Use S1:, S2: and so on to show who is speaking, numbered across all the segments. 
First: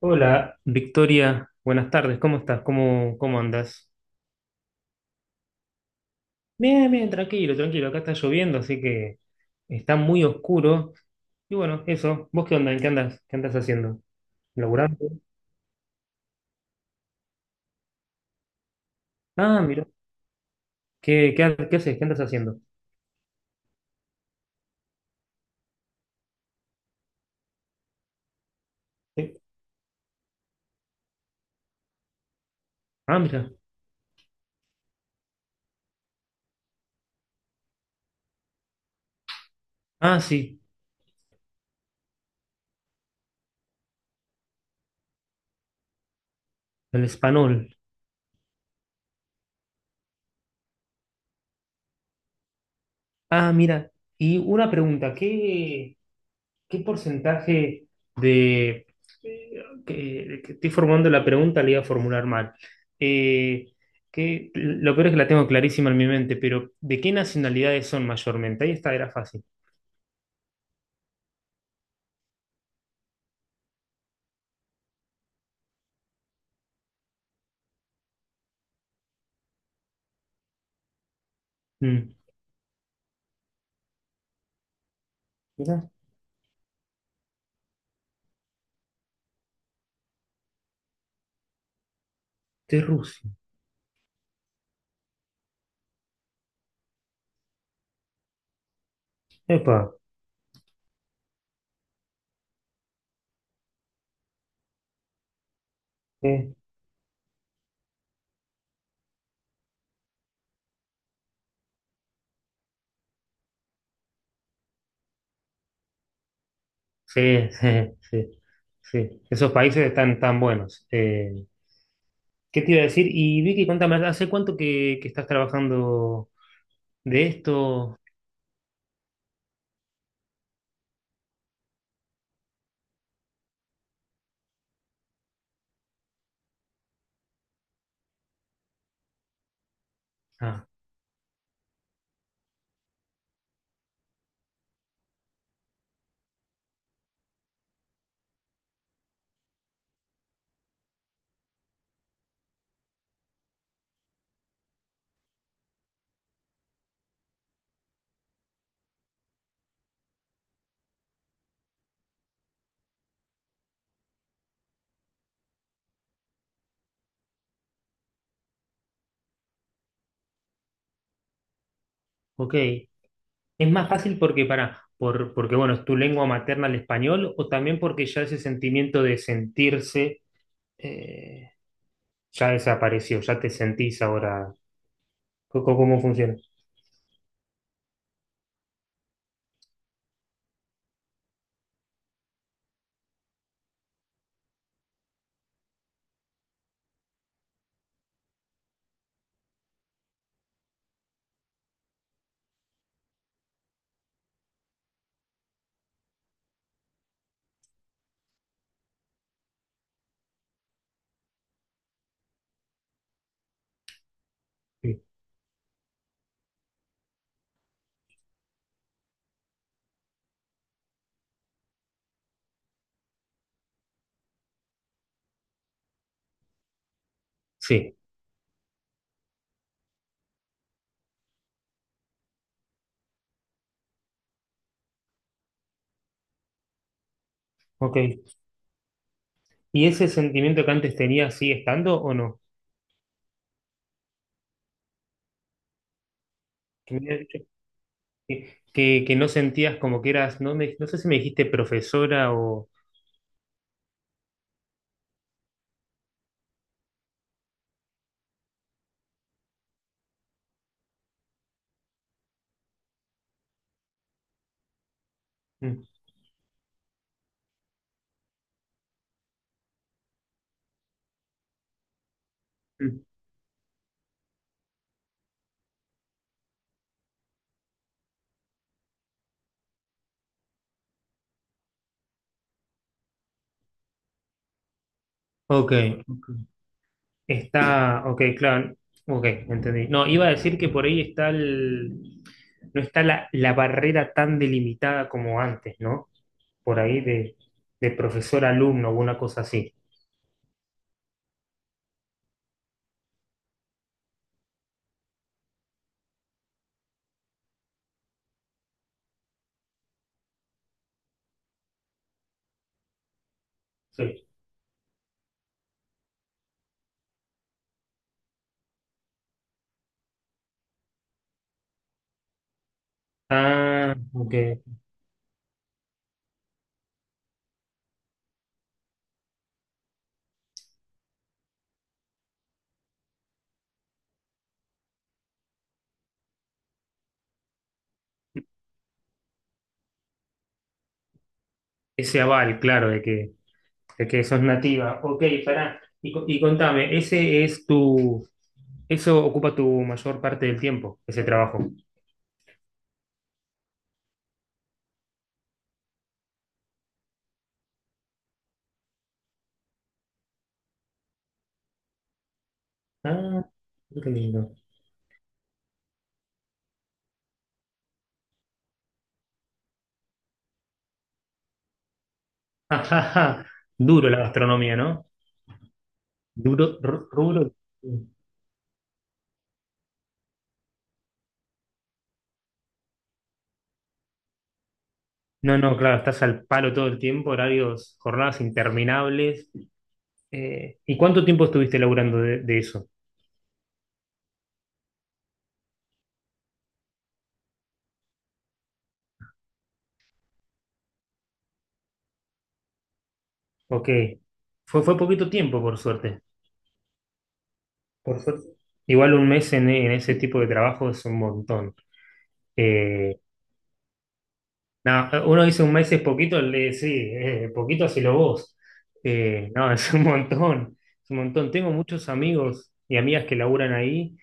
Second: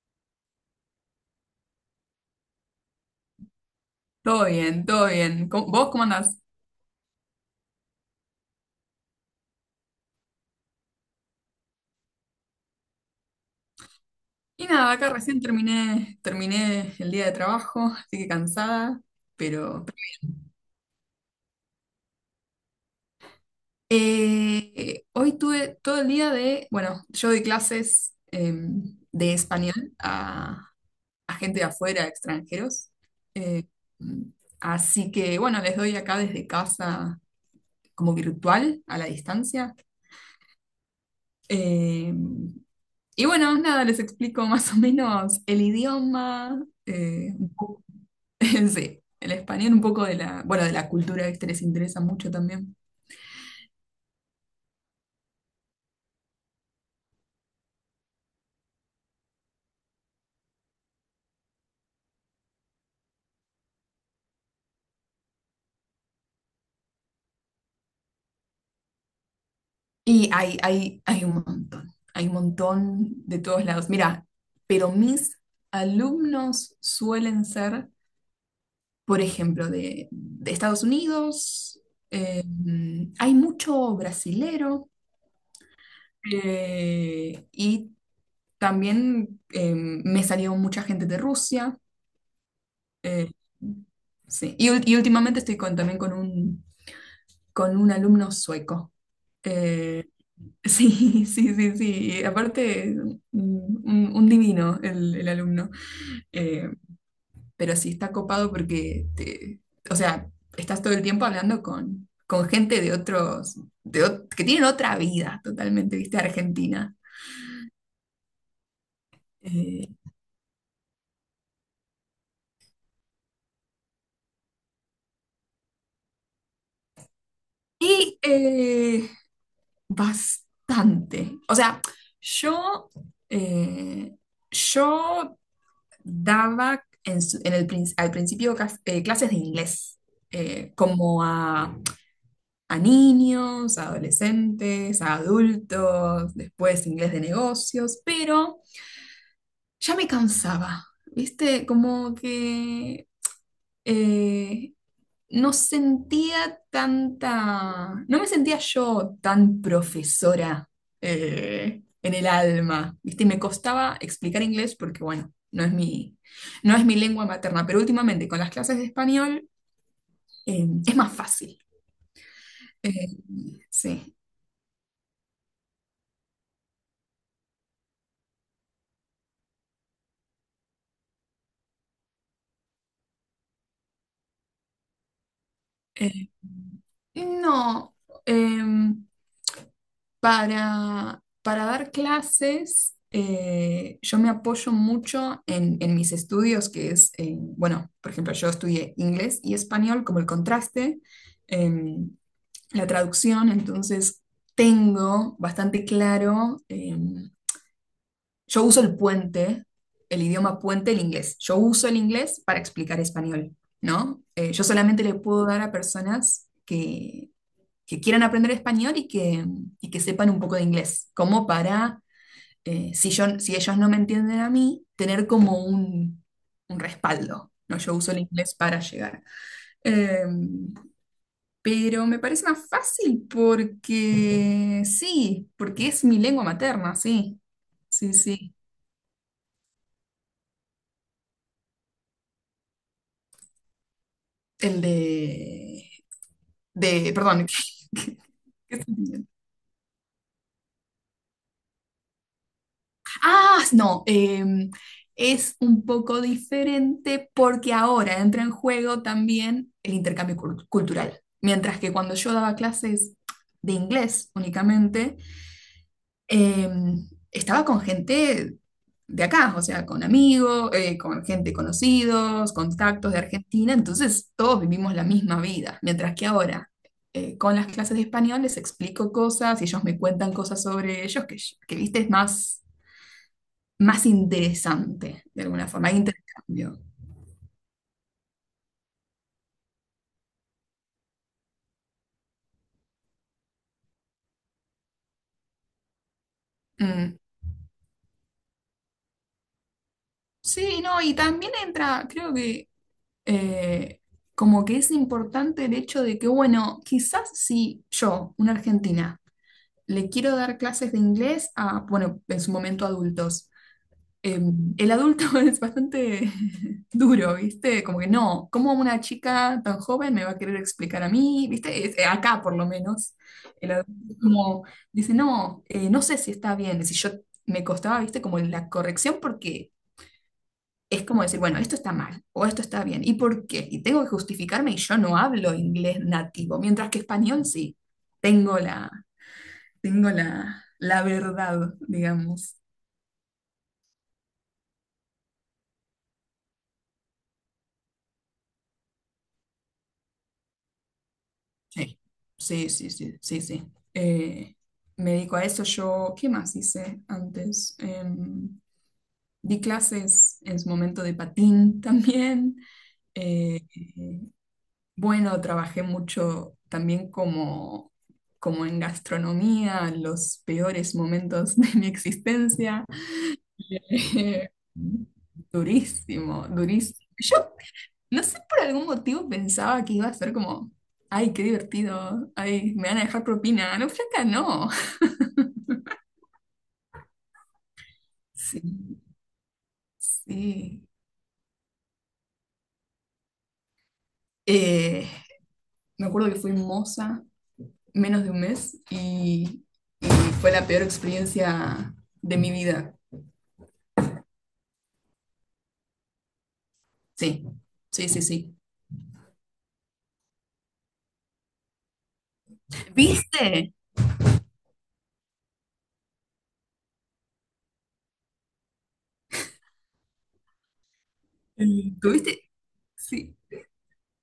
S1: Hola, Victoria, buenas tardes, ¿cómo estás? ¿Cómo andas?
S2: Todo bien, todo bien. ¿Cómo- ¿Vos cómo andás?
S1: Bien, bien, tranquilo, tranquilo, acá está lloviendo, así que está muy oscuro. Y bueno, eso, ¿vos qué onda? ¿En qué andas? ¿Qué andas haciendo?
S2: Y nada,
S1: ¿Laburando?
S2: acá recién terminé, el día de trabajo, así que cansada,
S1: Ah,
S2: pero...
S1: mira, ¿qué haces? ¿Qué andas haciendo?
S2: Hoy tuve todo el día de, bueno, yo doy clases de
S1: Eh,
S2: español a gente de afuera, extranjeros.
S1: Ah, mira,
S2: Eh, así que, bueno, les doy acá desde casa como virtual, a la distancia.
S1: ah, sí,
S2: Em, y bueno, nada, les explico más o menos el idioma,
S1: el
S2: eh,
S1: español.
S2: sí, el español un poco de la, bueno, de la cultura que les interesa mucho también.
S1: Ah, mira, y una pregunta, ¿qué? ¿Qué porcentaje de... que estoy formulando la pregunta, la iba a formular mal. Eh, lo peor es que la tengo clarísima en mi mente, pero ¿de qué nacionalidades son mayormente? Ahí está, era fácil.
S2: Y hay un montón de todos lados. Mira, pero mis alumnos suelen ser, por ejemplo, de Estados Unidos,
S1: Mm,
S2: eh, hay mucho brasilero
S1: mirá,
S2: y también me salió mucha gente de Rusia.
S1: de Rusia.
S2: eh, sí, y, y últimamente estoy con, también con un alumno sueco.
S1: Epa,
S2: Eh, sí, sí, sí, sí. Y aparte, un, un divino el alumno.
S1: eh,
S2: Eh, pero sí está copado porque, te, o sea, estás todo el tiempo hablando con gente de otros, de, que tienen otra vida totalmente, viste, Argentina.
S1: sí, sí, sí, sí. Esos países
S2: Eh,
S1: están tan buenos. ¿Qué te iba a decir? Y Vicky, cuéntame, ¿hace cuánto que estás trabajando de esto?
S2: y eh, bastante. O sea, yo... eh, yo daba en en el al principio clases de inglés,
S1: Ah,
S2: como a niños, a adolescentes, a adultos, después inglés de negocios, pero ya me cansaba, ¿viste? Como que eh, no sentía tanta, no me sentía yo tan profesora en el alma, ¿viste? Y me costaba explicar inglés porque, bueno, no es mi, no es mi lengua materna, pero últimamente con las clases de español es más fácil.
S1: ok.
S2: Eh,
S1: Es más
S2: sí.
S1: fácil porque porque bueno, es tu lengua materna el español, o también porque ya ese sentimiento de sentirse eh, ya desapareció, ya te sentís ahora. ¿Cómo
S2: Eh,
S1: funciona?
S2: no. eh, para dar clases, yo me apoyo mucho en mis estudios, que es, bueno, por ejemplo, yo estudié inglés y español como el contraste, em, la traducción, entonces tengo bastante claro, yo uso el puente, el idioma puente, el inglés. Yo uso el inglés para explicar español, ¿no? Yo
S1: Sí.
S2: solamente le puedo dar a personas que quieran aprender español y que sepan un poco de inglés, como para, si yo, si ellos no me entienden a mí, tener como un respaldo, ¿no? Yo
S1: Sí,
S2: uso el inglés para llegar. Eh, pero me parece más fácil porque sí, porque es mi lengua materna, sí,
S1: ok.
S2: sí, sí.
S1: ¿Y ese sentimiento que antes tenías sigue estando o no?
S2: El
S1: Que, me
S2: de,
S1: habías dicho
S2: perdón, qué- qué
S1: que no
S2: sentimiento?
S1: sentías como que eras, no, me- no sé si me dijiste profesora o.
S2: Ah, no, es un poco diferente porque ahora entra en juego también el intercambio cultural. Mientras que cuando yo daba clases de inglés únicamente,
S1: Mm,
S2: estaba con gente de acá, o sea, con amigos, con gente conocidos,
S1: mm.
S2: contactos de Argentina, entonces todos vivimos la misma vida. Mientras que ahora... con las clases de español les explico cosas y ellos me cuentan cosas sobre ellos que viste, es más más interesante, de alguna
S1: Ok,
S2: forma, hay
S1: ok.
S2: intercambio.
S1: Está, ok, claro. Ok, entendí. No, iba a decir que por ahí está el, no está la barrera tan delimitada como antes, ¿no? Por ahí
S2: Mm.
S1: de profesor-alumno o una cosa así.
S2: Sí, no, y también entra, creo que eh, como que es importante el hecho de que, bueno, quizás si yo, una argentina, le quiero dar clases de inglés a, bueno, en su momento adultos,
S1: Sí.
S2: el adulto es bastante duro, ¿viste? Como que no, ¿cómo una chica tan joven me va a querer explicar a mí? ¿Viste? Acá por lo menos, el
S1: Ah,
S2: adulto es
S1: ok.
S2: como dice, no, no sé si está bien, si yo me costaba, ¿viste? Como la corrección porque es como decir, bueno, esto está mal o esto está bien, ¿y por qué? Y tengo que justificarme y yo no hablo inglés nativo, mientras que español sí, tengo la, tengo la, la verdad,
S1: Ese
S2: digamos.
S1: aval, claro, de que sos nativa. Ok, pará. Y, co- y contame, ese es tu, eso ocupa tu mayor parte del tiempo, ese trabajo.
S2: Sí, sí, sí, sí, sí, sí. Eh, me dedico a eso. Yo, ¿qué más hice antes? Di clases en su momento de patín también.
S1: Ah,
S2: Eh,
S1: qué
S2: eh,
S1: lindo.
S2: bueno, trabajé mucho también como, como en gastronomía, los peores momentos de mi existencia.
S1: Ajaja, duro la
S2: Eh,
S1: gastronomía, ¿no?
S2: durísimo,
S1: Duro, ru-
S2: durísimo.
S1: rubro.
S2: Yo no sé, por algún motivo pensaba que iba a ser como, ay, qué divertido, ay, me van a dejar propina. No, flaca, no.
S1: No, no, claro, estás al palo todo el tiempo, horarios, jornadas
S2: Sí,
S1: interminables.
S2: sí.
S1: ¿Y cuánto tiempo estuviste laburando de eso?
S2: Eh, me acuerdo que fui moza menos de un mes y fue la peor experiencia de mi vida.
S1: Ok. Fue poquito tiempo, por suerte.
S2: Sí, sí,
S1: Por
S2: sí,
S1: suerte.
S2: sí.
S1: Igual un mes en ese tipo de trabajo es un montón. Eh,
S2: ¿Viste?
S1: nada, uno dice un mes es poquito, le- sí, poquito hacelo vos. No, es un montón, es un montón. Tengo
S2: Mm,
S1: muchos
S2: ¿tuviste?
S1: amigos y amigas que
S2: Sí.
S1: laburan ahí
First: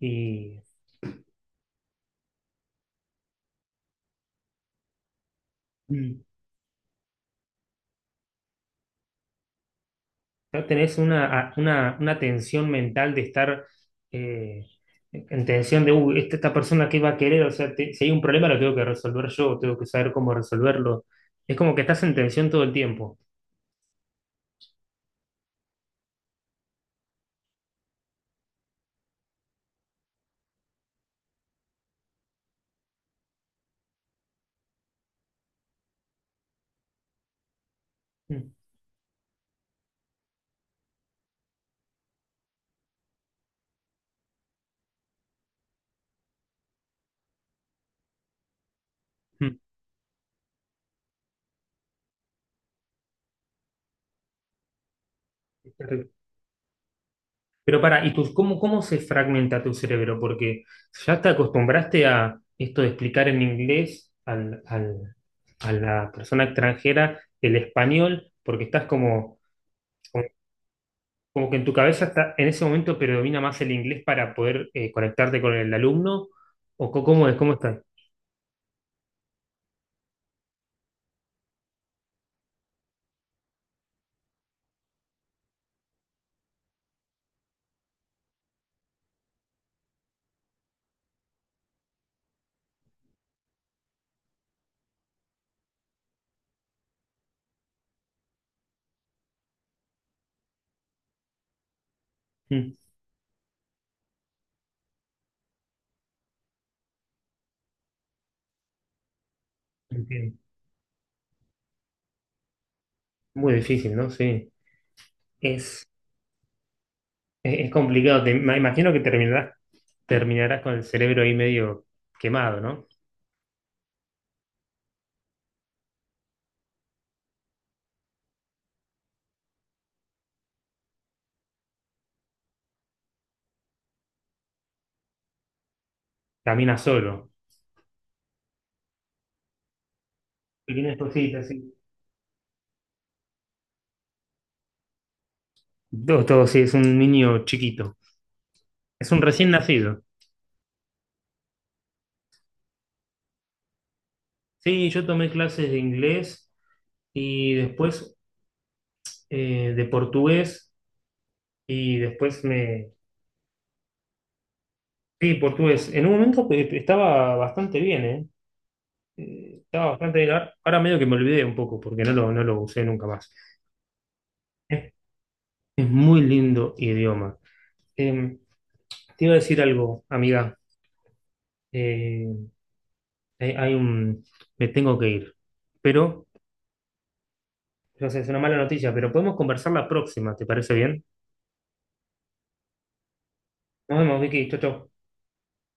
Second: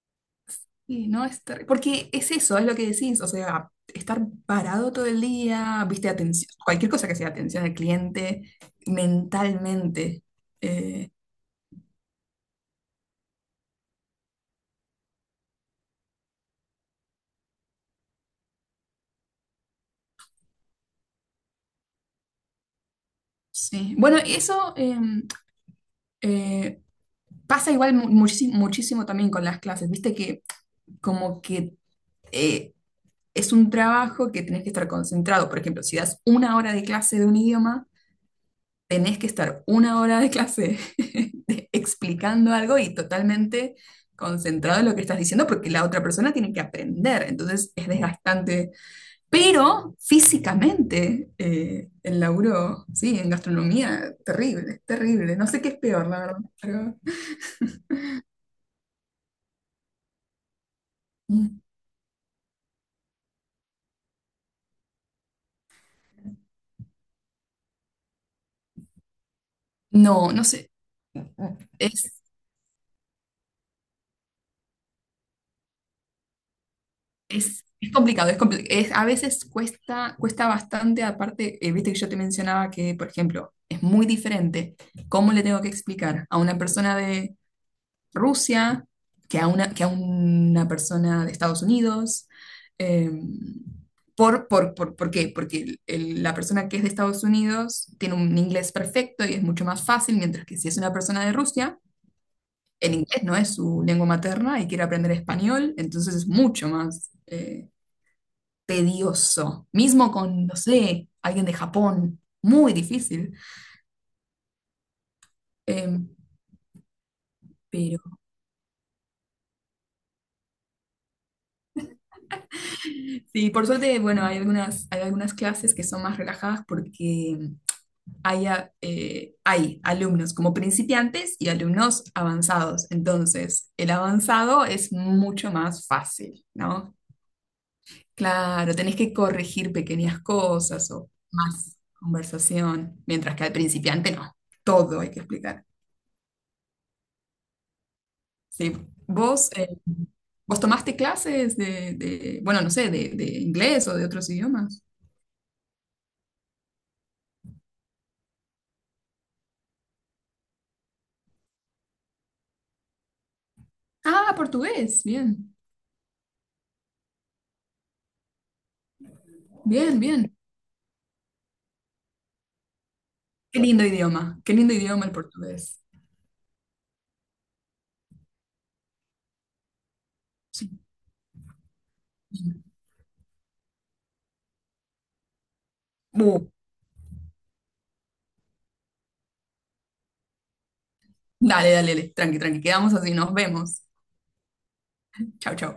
S1: y...
S2: Sí, no es porque es eso, es lo que decís, o sea, estar parado todo el día, viste,
S1: mm,
S2: atención, cualquier cosa que sea atención al cliente, mentalmente.
S1: no tenés
S2: eh,
S1: una tensión mental de estar eh, en tensión de, "Uy, esta persona qué va a querer, o sea, te- si hay un problema lo tengo que resolver yo, tengo que saber cómo resolverlo. Es como que estás en tensión todo el tiempo.
S2: sí. Bueno, eso eh, pasa igual muchísimo, muchísimo también con las clases, viste que como que eh, es un trabajo que tenés que estar concentrado. Por ejemplo, si das una hora de clase de un idioma,
S1: Mm,
S2: tenés que estar una hora de clase de- explicando algo y totalmente concentrado en lo que estás diciendo porque la otra persona tiene que aprender, entonces es desgastante.
S1: mm,
S2: Pero físicamente, el laburo, sí, en gastronomía, terrible, terrible. No sé qué
S1: es
S2: es peor,
S1: terrible.
S2: la verdad, pero-
S1: Pero para, ¿y tus, cómo se fragmenta tu cerebro? Porque ya te
S2: mm,
S1: acostumbraste a esto de explicar en inglés a la persona extranjera el español, porque estás como.
S2: no, no sé.
S1: Como que en tu cabeza
S2: Es,
S1: está, en ese momento predomina más el inglés para poder conectarte con el alumno, o co- cómo es, cómo está.
S2: Es complicado, es a veces cuesta, cuesta bastante, aparte, viste que yo te mencionaba que, por ejemplo, es muy diferente cómo le tengo que explicar a una persona de Rusia que a una persona de Estados Unidos. eh, ¿Por qué? Porque la persona que es de Estados Unidos tiene un inglés perfecto y es mucho más fácil, mientras que si es una persona de Rusia,
S1: Mm,
S2: el inglés no es su lengua materna y quiere aprender español, entonces es mucho más... tedioso. Mismo
S1: entiendo.
S2: con, no sé, alguien de Japón. Muy difícil.
S1: Muy difícil, ¿no? Sí. Es,
S2: Em,
S1: es
S2: pero
S1: complicado. Te- me imagino que terminarás, terminarás con el cerebro ahí medio quemado, ¿no?
S2: sí, por suerte, bueno, hay algunas clases que son más relajadas porque hay, hay alumnos como principiantes y alumnos avanzados. Entonces, el avanzado es mucho más fácil,
S1: Caminas
S2: ¿no?
S1: solo.
S2: Claro, tenés que corregir pequeñas cosas
S1: Pequeñas
S2: o
S1: cositas, sí.
S2: más conversación, mientras que al principiante no. Todo hay que explicar.
S1: Todo, todo, sí, es un niño chiquito.
S2: Sí.
S1: Es un
S2: ¿Vos,
S1: recién nacido.
S2: vos tomaste clases de, bueno, no sé, de inglés o de otros idiomas?
S1: Sí, yo tomé clases de inglés y después de portugués y después me.
S2: Ah, portugués.
S1: Sí,
S2: Bien,
S1: portugués. En un momento estaba bastante bien, ¿eh? Estaba
S2: bien,
S1: bastante bien.
S2: bien.
S1: Ahora medio que me olvidé un poco porque no lo, no lo usé nunca más.
S2: Qué lindo idioma. Qué lindo
S1: Es,
S2: idioma el portugués.
S1: es muy lindo idioma. Eh, te iba a decir algo, amiga.
S2: Sí.
S1: Eh, hay un... Me tengo que ir. Pero,
S2: Uh,
S1: no sé, es una mala noticia, pero podemos conversar la próxima, ¿te parece bien?
S2: dale, dale, dale. Tranqui, tranqui. Quedamos así. Nos vemos.
S1: Nos vemos, Vicky. Chau, chau.
S2: Chau, chau.